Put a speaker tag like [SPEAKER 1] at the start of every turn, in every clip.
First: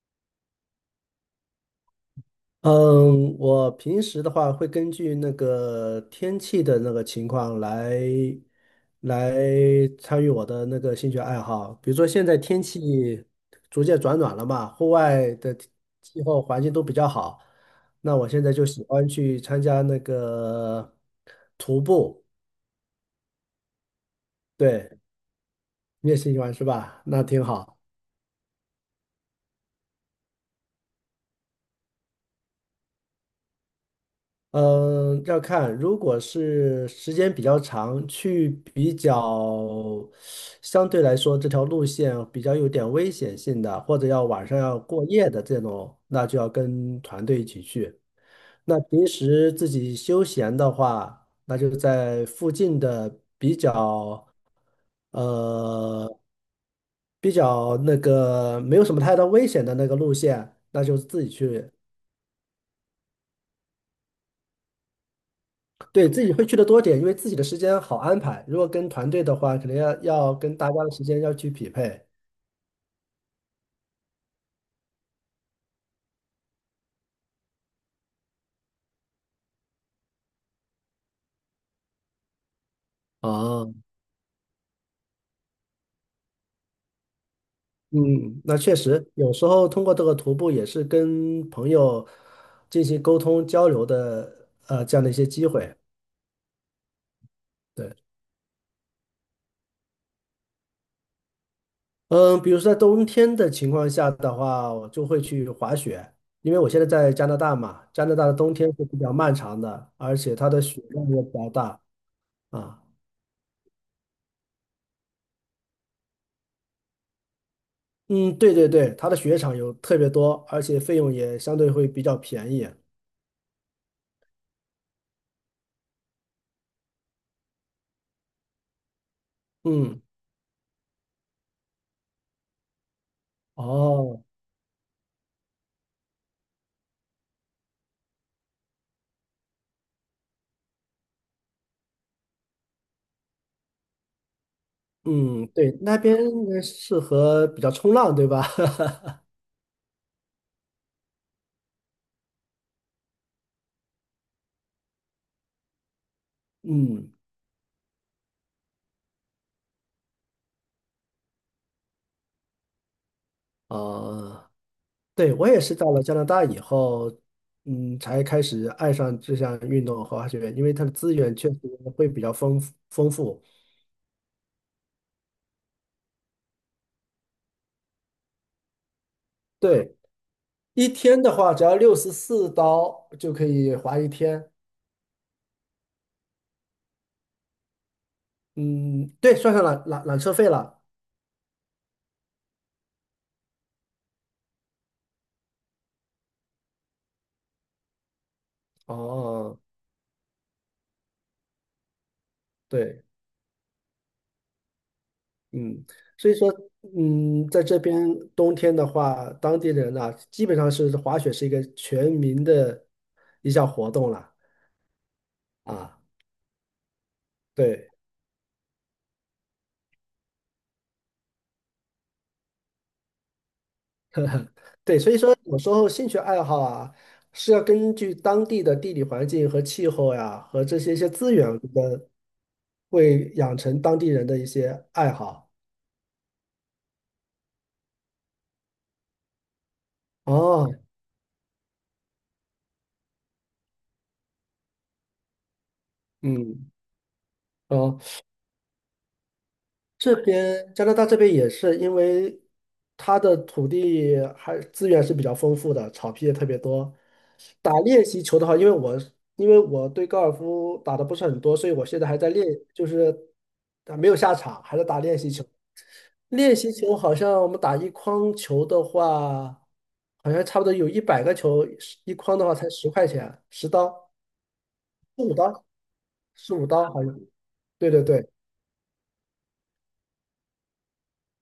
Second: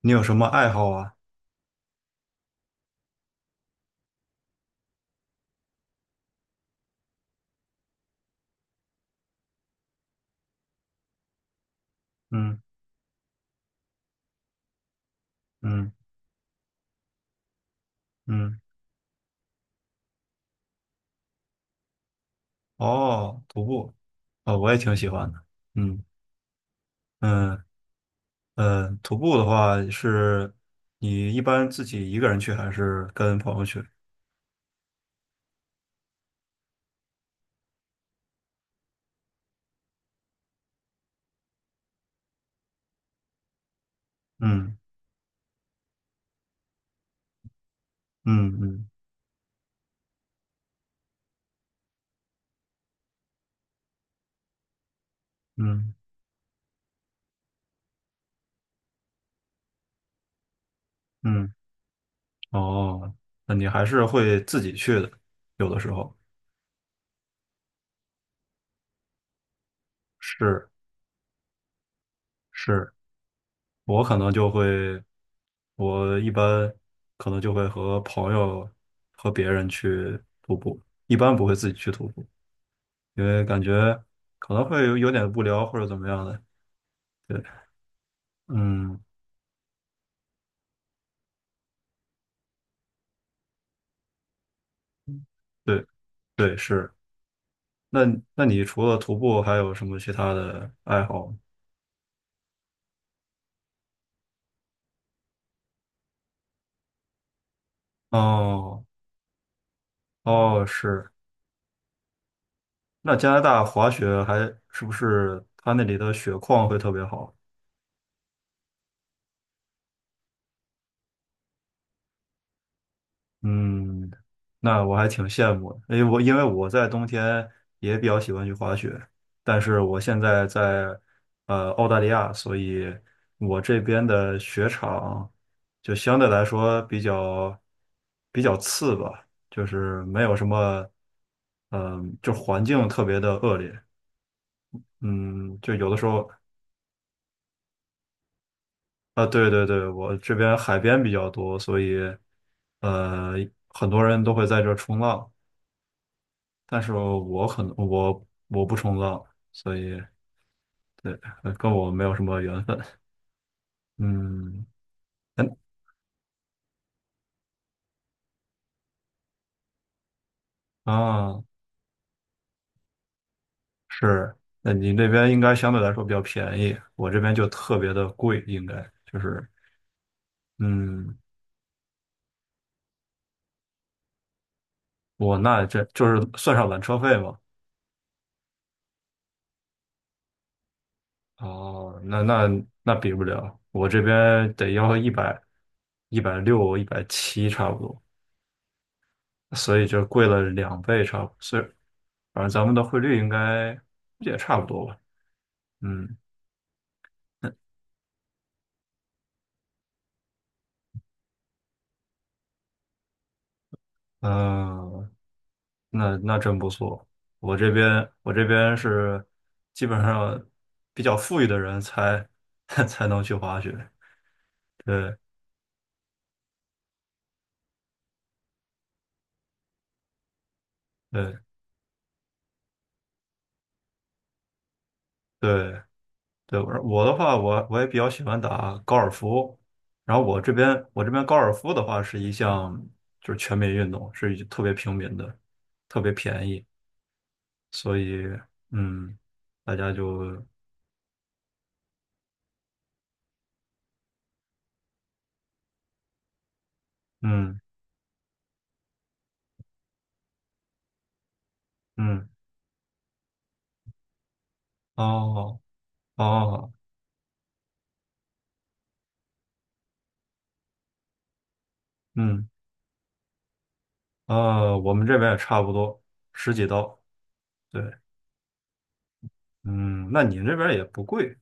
[SPEAKER 1] 你有什么爱好啊？
[SPEAKER 2] 嗯，我平时的话会根据那个天气的那个情况来参与我的那个兴趣爱好。比如说现在
[SPEAKER 1] 嗯
[SPEAKER 2] 天气逐渐转暖了嘛，户外的气
[SPEAKER 1] 嗯
[SPEAKER 2] 气候环境都比较好，那我现在
[SPEAKER 1] 嗯，
[SPEAKER 2] 就喜欢去参加那个徒步。
[SPEAKER 1] 哦，徒步，哦，我也挺
[SPEAKER 2] 对，
[SPEAKER 1] 喜欢的。嗯
[SPEAKER 2] 你也喜欢是吧？那挺
[SPEAKER 1] 嗯
[SPEAKER 2] 好。
[SPEAKER 1] 嗯，徒步的话是，你一般自己一个人去还是跟朋友去？
[SPEAKER 2] 嗯，要看，如果是时间比较长，去比较相对来说这条路线比较有点危险性的，或者要晚上
[SPEAKER 1] 嗯
[SPEAKER 2] 要过夜的这种，那就要跟团队一起去。
[SPEAKER 1] 嗯
[SPEAKER 2] 那
[SPEAKER 1] 嗯
[SPEAKER 2] 平时自己休闲的话，那就在附近的
[SPEAKER 1] 嗯
[SPEAKER 2] 呃比较那个没有什么太大危险的那个路线，那就自己
[SPEAKER 1] 嗯，
[SPEAKER 2] 去。
[SPEAKER 1] 哦，那你还是会自己去的，有的时
[SPEAKER 2] 对，
[SPEAKER 1] 候
[SPEAKER 2] 自己会去的多点，因为自己的时间好安排。如果跟团队的话，可能要跟大
[SPEAKER 1] 是
[SPEAKER 2] 家的时间要去匹配。
[SPEAKER 1] 是，我可能就会，我一般可能就会和朋友和别人去徒步，一般不会自己去徒步。因为感
[SPEAKER 2] 啊，
[SPEAKER 1] 觉可能会有点无聊或者怎么样的。对，
[SPEAKER 2] 嗯，那确
[SPEAKER 1] 嗯，
[SPEAKER 2] 实，有时候通过这个徒步也是跟朋友进行沟通交流的，这样的一些机会。
[SPEAKER 1] 对对是。
[SPEAKER 2] 对，
[SPEAKER 1] 那那你除了徒步还有什么其他的爱好吗？
[SPEAKER 2] 嗯，比如说在冬天的情况下的话，我就会去滑雪，因为我现在在加拿大嘛，加拿大的冬天
[SPEAKER 1] 哦
[SPEAKER 2] 是比较漫长的，而且它的
[SPEAKER 1] 哦
[SPEAKER 2] 雪量
[SPEAKER 1] 是。
[SPEAKER 2] 也比较大啊。
[SPEAKER 1] 那加拿大滑雪还是不是它那里的雪况会特别好？
[SPEAKER 2] 嗯，对对对，它的雪场有特别多，而且费用也相对会比较便宜。
[SPEAKER 1] 嗯，那我还挺羡慕的，因为我在冬天也比较喜欢去滑雪，但是我
[SPEAKER 2] 嗯，
[SPEAKER 1] 现在在呃澳大利亚，所以我这边
[SPEAKER 2] 哦，
[SPEAKER 1] 的雪场就相对来说比较次吧，就是没有什么，嗯、就环境特别的恶劣，
[SPEAKER 2] 嗯，
[SPEAKER 1] 嗯，就
[SPEAKER 2] 对，
[SPEAKER 1] 有的
[SPEAKER 2] 那
[SPEAKER 1] 时
[SPEAKER 2] 边
[SPEAKER 1] 候
[SPEAKER 2] 应该适合比较冲浪，对吧？
[SPEAKER 1] 啊，对对对，我这边海边比较多，所以呃很多人都会在这冲浪。但是
[SPEAKER 2] 嗯，
[SPEAKER 1] 我可能我不冲浪，所以对，呃跟我没有什么缘分。
[SPEAKER 2] 啊，
[SPEAKER 1] 嗯，
[SPEAKER 2] 对，我
[SPEAKER 1] 嗯
[SPEAKER 2] 也是到了加拿大以后，嗯，才开始爱上这项运动和滑雪，因为它的资源
[SPEAKER 1] 啊，
[SPEAKER 2] 确实会比较丰富。
[SPEAKER 1] 是，那你那边应该相对来说比较便宜，我这边就特别的贵，应该就是，
[SPEAKER 2] 对，一
[SPEAKER 1] 嗯，
[SPEAKER 2] 天的话，只要64刀就可以滑一天。
[SPEAKER 1] 我那这就是算上缆车费嘛。
[SPEAKER 2] 嗯，对，算上缆车费了。
[SPEAKER 1] 哦，那比不了，我这边得要一百一百六一百七差不多，
[SPEAKER 2] 哦，
[SPEAKER 1] 所以就贵了两倍差不多，所以反正咱们的汇
[SPEAKER 2] 对。
[SPEAKER 1] 率应该也差不多吧。
[SPEAKER 2] 嗯，
[SPEAKER 1] 嗯，
[SPEAKER 2] 所以说，嗯，在这边冬天的话，当地人啊，基本上是滑雪是一个全民的一项活动了
[SPEAKER 1] 嗯，
[SPEAKER 2] 啊。
[SPEAKER 1] 那那真不错。我这
[SPEAKER 2] 对
[SPEAKER 1] 边我这边是基本上比较富裕的人才 才能去滑雪。
[SPEAKER 2] 对，所以
[SPEAKER 1] 对
[SPEAKER 2] 说有时候兴趣爱好啊，是要根据当地的地理环境和气候呀，和这些一些资
[SPEAKER 1] 对
[SPEAKER 2] 源的，会养成当地人的一些爱好。
[SPEAKER 1] 对对，我的话，我也比较喜欢打高尔夫。然后我这
[SPEAKER 2] 哦，
[SPEAKER 1] 边我这边高尔夫的话是一项就是全民运动，是一特别平民的，特别便宜，
[SPEAKER 2] 嗯，
[SPEAKER 1] 所
[SPEAKER 2] 哦，
[SPEAKER 1] 以嗯，大家
[SPEAKER 2] 这
[SPEAKER 1] 就
[SPEAKER 2] 边加拿大这边也是，因为它的土地还资源是比较丰富的，草皮也特别多。
[SPEAKER 1] 嗯
[SPEAKER 2] 打练习球的话，因为我对高尔夫打的不是很多，所以我现在还
[SPEAKER 1] 嗯
[SPEAKER 2] 在练，就是啊没有下场，还在打练习球。
[SPEAKER 1] 哦
[SPEAKER 2] 练习
[SPEAKER 1] 哦
[SPEAKER 2] 球好像我们打一筐球的话，好像差不多有100个球，一筐的
[SPEAKER 1] 嗯。
[SPEAKER 2] 话才10块钱，10刀，
[SPEAKER 1] 呃，我们这
[SPEAKER 2] 十
[SPEAKER 1] 边
[SPEAKER 2] 五
[SPEAKER 1] 也差
[SPEAKER 2] 刀，
[SPEAKER 1] 不多
[SPEAKER 2] 十
[SPEAKER 1] 十几
[SPEAKER 2] 五刀
[SPEAKER 1] 刀。
[SPEAKER 2] 好像。
[SPEAKER 1] 对，
[SPEAKER 2] 对对对，
[SPEAKER 1] 嗯，那你这边也不贵。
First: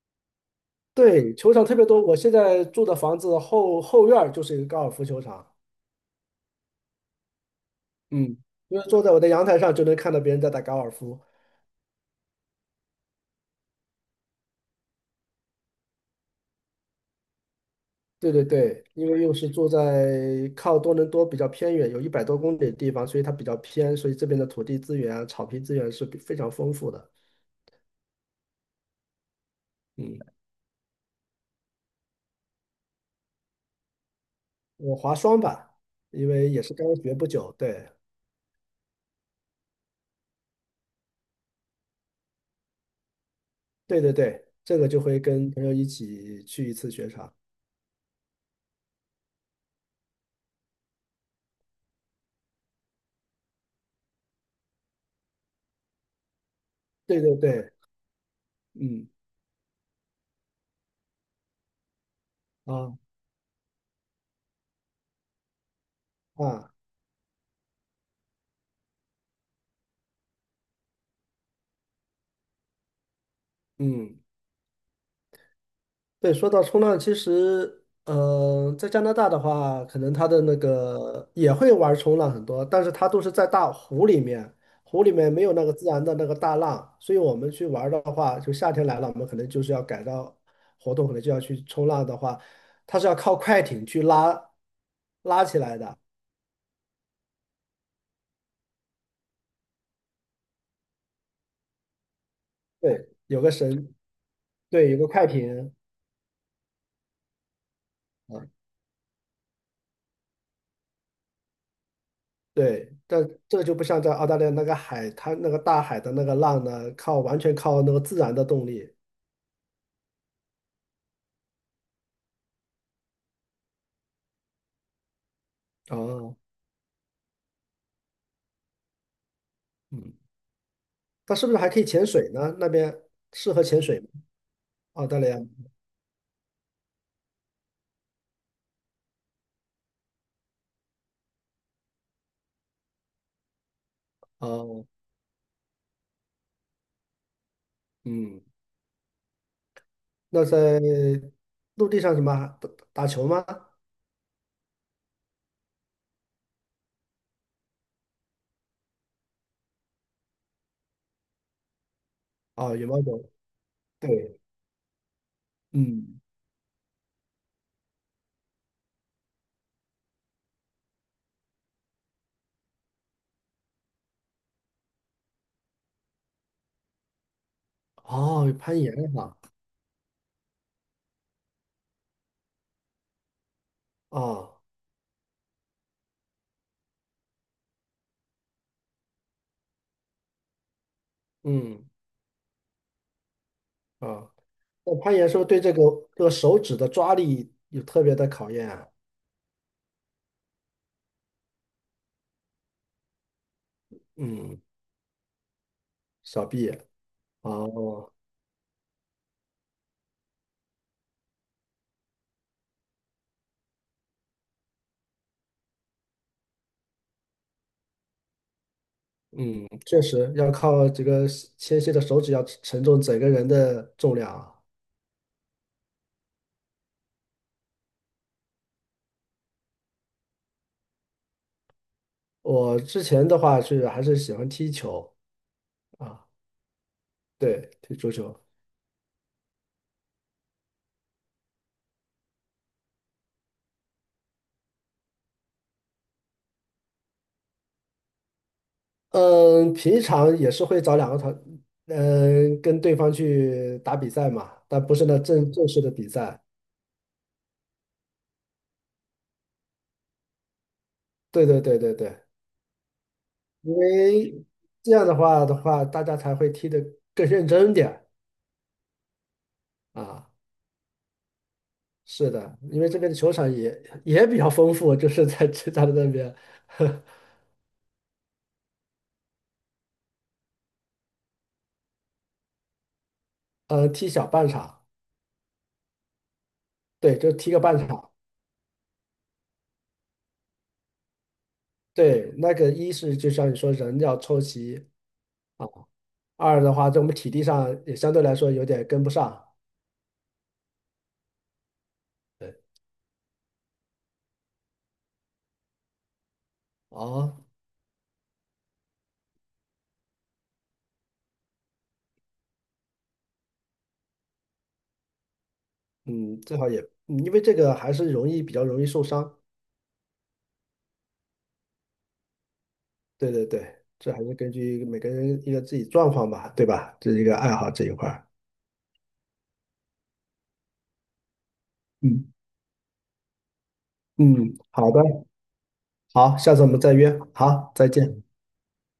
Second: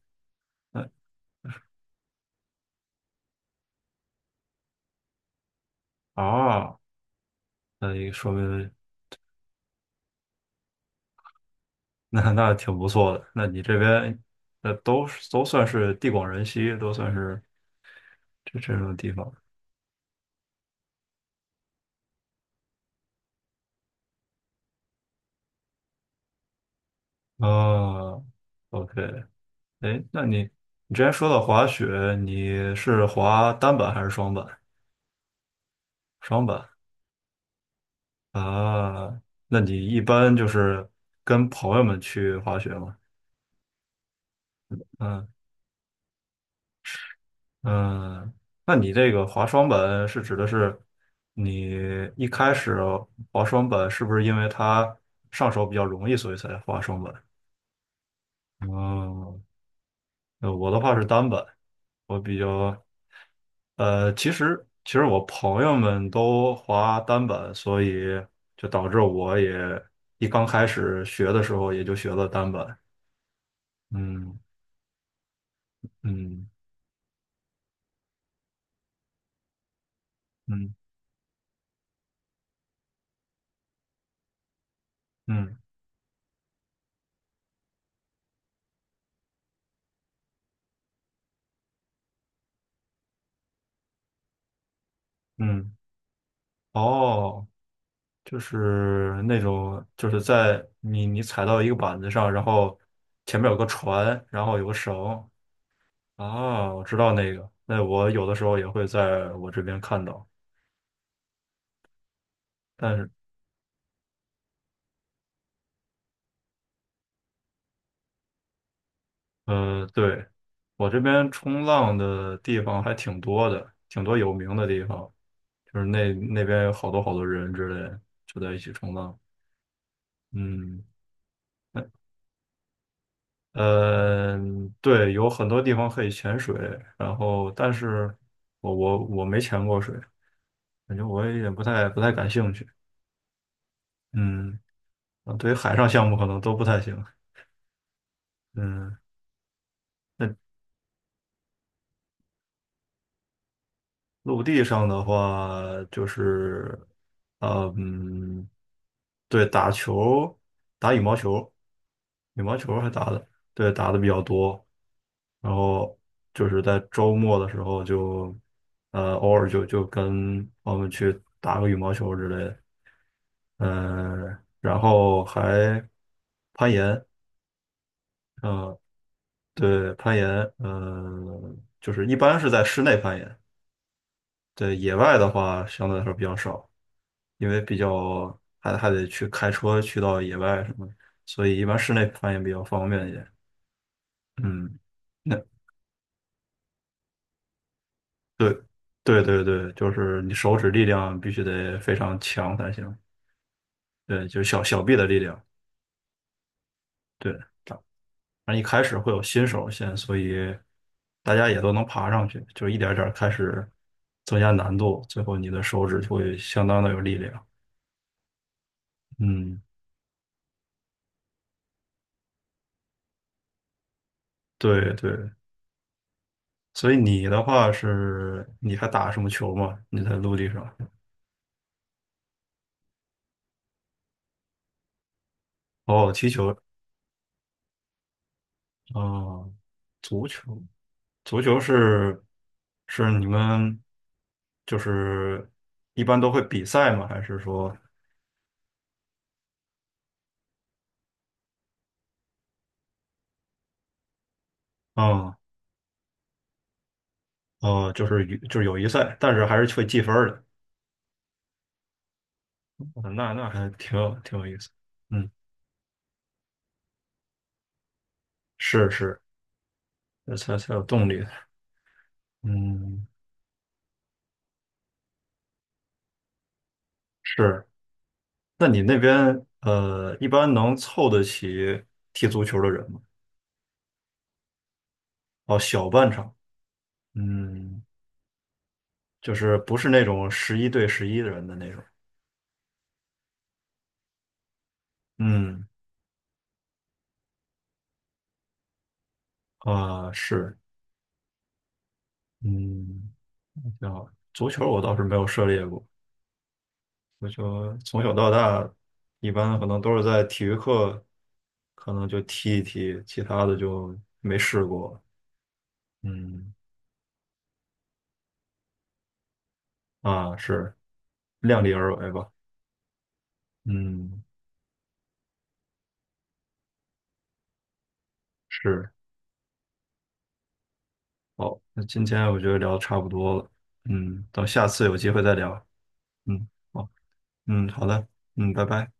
[SPEAKER 1] 那
[SPEAKER 2] 对，球场特别多。我现在住的房子后院儿就是一个高尔夫球场，
[SPEAKER 1] 啊，那也说
[SPEAKER 2] 嗯，
[SPEAKER 1] 明
[SPEAKER 2] 因为坐在我的阳台上就能看到别人在打高尔夫。
[SPEAKER 1] 那那挺不错的。那你这边那都是都算是地广人稀，都算是
[SPEAKER 2] 对对
[SPEAKER 1] 这这
[SPEAKER 2] 对，
[SPEAKER 1] 种地
[SPEAKER 2] 因为
[SPEAKER 1] 方。
[SPEAKER 2] 又是住在靠多伦多比较偏远，有100多公里的地方，所以它比较偏，所以这边的土地资源啊、草皮资源是比非常丰富的。
[SPEAKER 1] 啊，OK,哎，
[SPEAKER 2] 嗯，
[SPEAKER 1] 那你之前说到滑雪，你是滑单板还是双板？
[SPEAKER 2] 我滑双板，因
[SPEAKER 1] 双
[SPEAKER 2] 为也
[SPEAKER 1] 板
[SPEAKER 2] 是刚学不久，对
[SPEAKER 1] 啊，那你一般就是跟朋友们去滑雪吗？
[SPEAKER 2] 对对对，这个就会
[SPEAKER 1] 嗯。
[SPEAKER 2] 跟朋友一起去一次雪场。
[SPEAKER 1] 嗯，那你这个滑双本是指的是你一开始滑双本是不是因为它上手比较容易，所以才滑双本？
[SPEAKER 2] 对对对，嗯
[SPEAKER 1] 嗯，呃我的话是单本，我比较
[SPEAKER 2] 啊
[SPEAKER 1] 呃，其实我朋友们都
[SPEAKER 2] 啊
[SPEAKER 1] 滑单本，所以就导致我也一刚开始学的时候也就学了单本。
[SPEAKER 2] 嗯。
[SPEAKER 1] 嗯
[SPEAKER 2] 对，
[SPEAKER 1] 嗯
[SPEAKER 2] 说到冲浪，其实，在加拿大的话，可能它的那
[SPEAKER 1] 嗯
[SPEAKER 2] 个也会玩冲浪很多，但是它都是在大湖里面，湖里面没有
[SPEAKER 1] 嗯
[SPEAKER 2] 那个自然的那个大浪，所以我们去玩的话，就夏天来了，我们可能就是要改造活动，可能就要去冲浪的话，它是要靠快艇去拉起
[SPEAKER 1] 嗯，
[SPEAKER 2] 来的，
[SPEAKER 1] 哦。就是那种，就是在你踩到一个板子上，然后
[SPEAKER 2] 对，
[SPEAKER 1] 前
[SPEAKER 2] 有
[SPEAKER 1] 面
[SPEAKER 2] 个
[SPEAKER 1] 有个
[SPEAKER 2] 绳，
[SPEAKER 1] 船，然后有个
[SPEAKER 2] 对，有个快
[SPEAKER 1] 绳
[SPEAKER 2] 艇。
[SPEAKER 1] 啊，我知道那个。那我有的时候
[SPEAKER 2] 啊。
[SPEAKER 1] 也会在我这边看到，
[SPEAKER 2] 对，
[SPEAKER 1] 但是
[SPEAKER 2] 但这个就不像在澳大利亚那个海滩、那个大海的那个浪呢，完全靠那个自然的动力。
[SPEAKER 1] 呃，对，我这边冲浪的地方还挺多的，挺多有名的地方，就是那
[SPEAKER 2] 哦，
[SPEAKER 1] 那边有好多好多人之类的就在一起冲浪。
[SPEAKER 2] 嗯，
[SPEAKER 1] 嗯，
[SPEAKER 2] 那是不是还可
[SPEAKER 1] 嗯
[SPEAKER 2] 以潜水呢？那边适合潜水吗？
[SPEAKER 1] 呃，
[SPEAKER 2] 澳
[SPEAKER 1] 对，
[SPEAKER 2] 大利
[SPEAKER 1] 有
[SPEAKER 2] 亚？
[SPEAKER 1] 很多地方可以潜水，然后但是我没潜过水。感觉我有点不太感兴趣。嗯，
[SPEAKER 2] 哦，
[SPEAKER 1] 啊，对于海上项目可能都不太行。
[SPEAKER 2] 嗯，
[SPEAKER 1] 嗯，那
[SPEAKER 2] 那在陆地上什么打打球吗？
[SPEAKER 1] 陆地上的话就是，呃嗯，对，打球，打羽毛球，羽毛
[SPEAKER 2] 哦，
[SPEAKER 1] 球
[SPEAKER 2] 羽
[SPEAKER 1] 还
[SPEAKER 2] 毛
[SPEAKER 1] 打的，
[SPEAKER 2] 球。
[SPEAKER 1] 对，打的比较
[SPEAKER 2] 对，
[SPEAKER 1] 多。然后
[SPEAKER 2] 嗯，
[SPEAKER 1] 就是在周末的时候就，呃，偶尔就跟我们去打个羽毛球之类的。嗯，然后还攀岩。
[SPEAKER 2] 哦，有
[SPEAKER 1] 嗯，
[SPEAKER 2] 攀岩哈，
[SPEAKER 1] 对，攀岩，嗯、就是一般是在室内攀岩，
[SPEAKER 2] 哦，
[SPEAKER 1] 对，野外的话相对来说比较少，因为比较还得去开车去到野外什么的，所以一般
[SPEAKER 2] 嗯，
[SPEAKER 1] 室内攀岩比较方便一点。
[SPEAKER 2] 啊，
[SPEAKER 1] 嗯，
[SPEAKER 2] 那攀岩是不
[SPEAKER 1] 那
[SPEAKER 2] 是对这个手指的抓力有特别的
[SPEAKER 1] 对，
[SPEAKER 2] 考验啊？
[SPEAKER 1] 对对对，就是你手指力量必须得非常强才行，对，就是
[SPEAKER 2] 嗯，
[SPEAKER 1] 小臂的力量，
[SPEAKER 2] 小臂。
[SPEAKER 1] 对，
[SPEAKER 2] 哦，
[SPEAKER 1] 那一开始会有新手先，所以大家也都能爬上去，就一点儿点儿开始增加难度，最后你的手指就会相当的有力量。嗯，
[SPEAKER 2] 确实要靠这个纤细的手指要承重整个人的重量啊。
[SPEAKER 1] 对对，所以你的话是，你还打什么球吗？你在陆地上？
[SPEAKER 2] 我之前的话是还是喜欢踢球
[SPEAKER 1] 哦，
[SPEAKER 2] 啊，
[SPEAKER 1] 踢球
[SPEAKER 2] 对，踢足球。
[SPEAKER 1] 啊，足球，足球是是你们就是一般都会比赛吗？还是说，
[SPEAKER 2] 嗯，平常也是会找两个团，嗯，跟对方去打比赛嘛，但不是那
[SPEAKER 1] 嗯
[SPEAKER 2] 正式的比赛。
[SPEAKER 1] 哦，就是与就是友谊赛，但是还是会计分儿的。
[SPEAKER 2] 对对对对对，
[SPEAKER 1] 哦那还
[SPEAKER 2] 因
[SPEAKER 1] 挺有挺
[SPEAKER 2] 为
[SPEAKER 1] 有意思。
[SPEAKER 2] 这样的
[SPEAKER 1] 嗯，
[SPEAKER 2] 话的话，大家才会踢得更认真点儿
[SPEAKER 1] 是是，
[SPEAKER 2] 啊。
[SPEAKER 1] 这才有动力。
[SPEAKER 2] 是的，因为这
[SPEAKER 1] 嗯，
[SPEAKER 2] 边的球场也比较丰富，就是在浙江的那边，
[SPEAKER 1] 是。那你那边呃，一般能凑得起踢足球的人吗？
[SPEAKER 2] 踢小半场，
[SPEAKER 1] 哦，小半场，
[SPEAKER 2] 对，就踢个半
[SPEAKER 1] 嗯，
[SPEAKER 2] 场。
[SPEAKER 1] 就是不是那种11对11的人的那种，
[SPEAKER 2] 对，那个一是就像你说，人要凑齐，
[SPEAKER 1] 嗯
[SPEAKER 2] 啊，二的话，在我们体力上也相对来说有点跟不上。
[SPEAKER 1] 啊、是，
[SPEAKER 2] 对，
[SPEAKER 1] 嗯，挺好。足球我倒是没有涉猎过，足
[SPEAKER 2] 哦，
[SPEAKER 1] 球从小到大，一般可能都是在体育课，可能就踢一踢，其他的就没试过，
[SPEAKER 2] 嗯，
[SPEAKER 1] 嗯
[SPEAKER 2] 最好也，因为这个还是比较容易受伤。
[SPEAKER 1] 啊，是，量力而为吧，
[SPEAKER 2] 对对对，这还
[SPEAKER 1] 嗯。
[SPEAKER 2] 是根据每个人一个自己状况吧，对吧？这是一个爱好这一块儿。
[SPEAKER 1] 是。好，那今天
[SPEAKER 2] 嗯
[SPEAKER 1] 我觉得聊得差不多了，嗯，
[SPEAKER 2] 嗯，
[SPEAKER 1] 等下次
[SPEAKER 2] 好
[SPEAKER 1] 有
[SPEAKER 2] 的，
[SPEAKER 1] 机会再聊，
[SPEAKER 2] 好，
[SPEAKER 1] 嗯，
[SPEAKER 2] 下次我们
[SPEAKER 1] 好，
[SPEAKER 2] 再约。
[SPEAKER 1] 嗯，
[SPEAKER 2] 好，
[SPEAKER 1] 好
[SPEAKER 2] 再
[SPEAKER 1] 的，
[SPEAKER 2] 见。
[SPEAKER 1] 嗯，拜拜。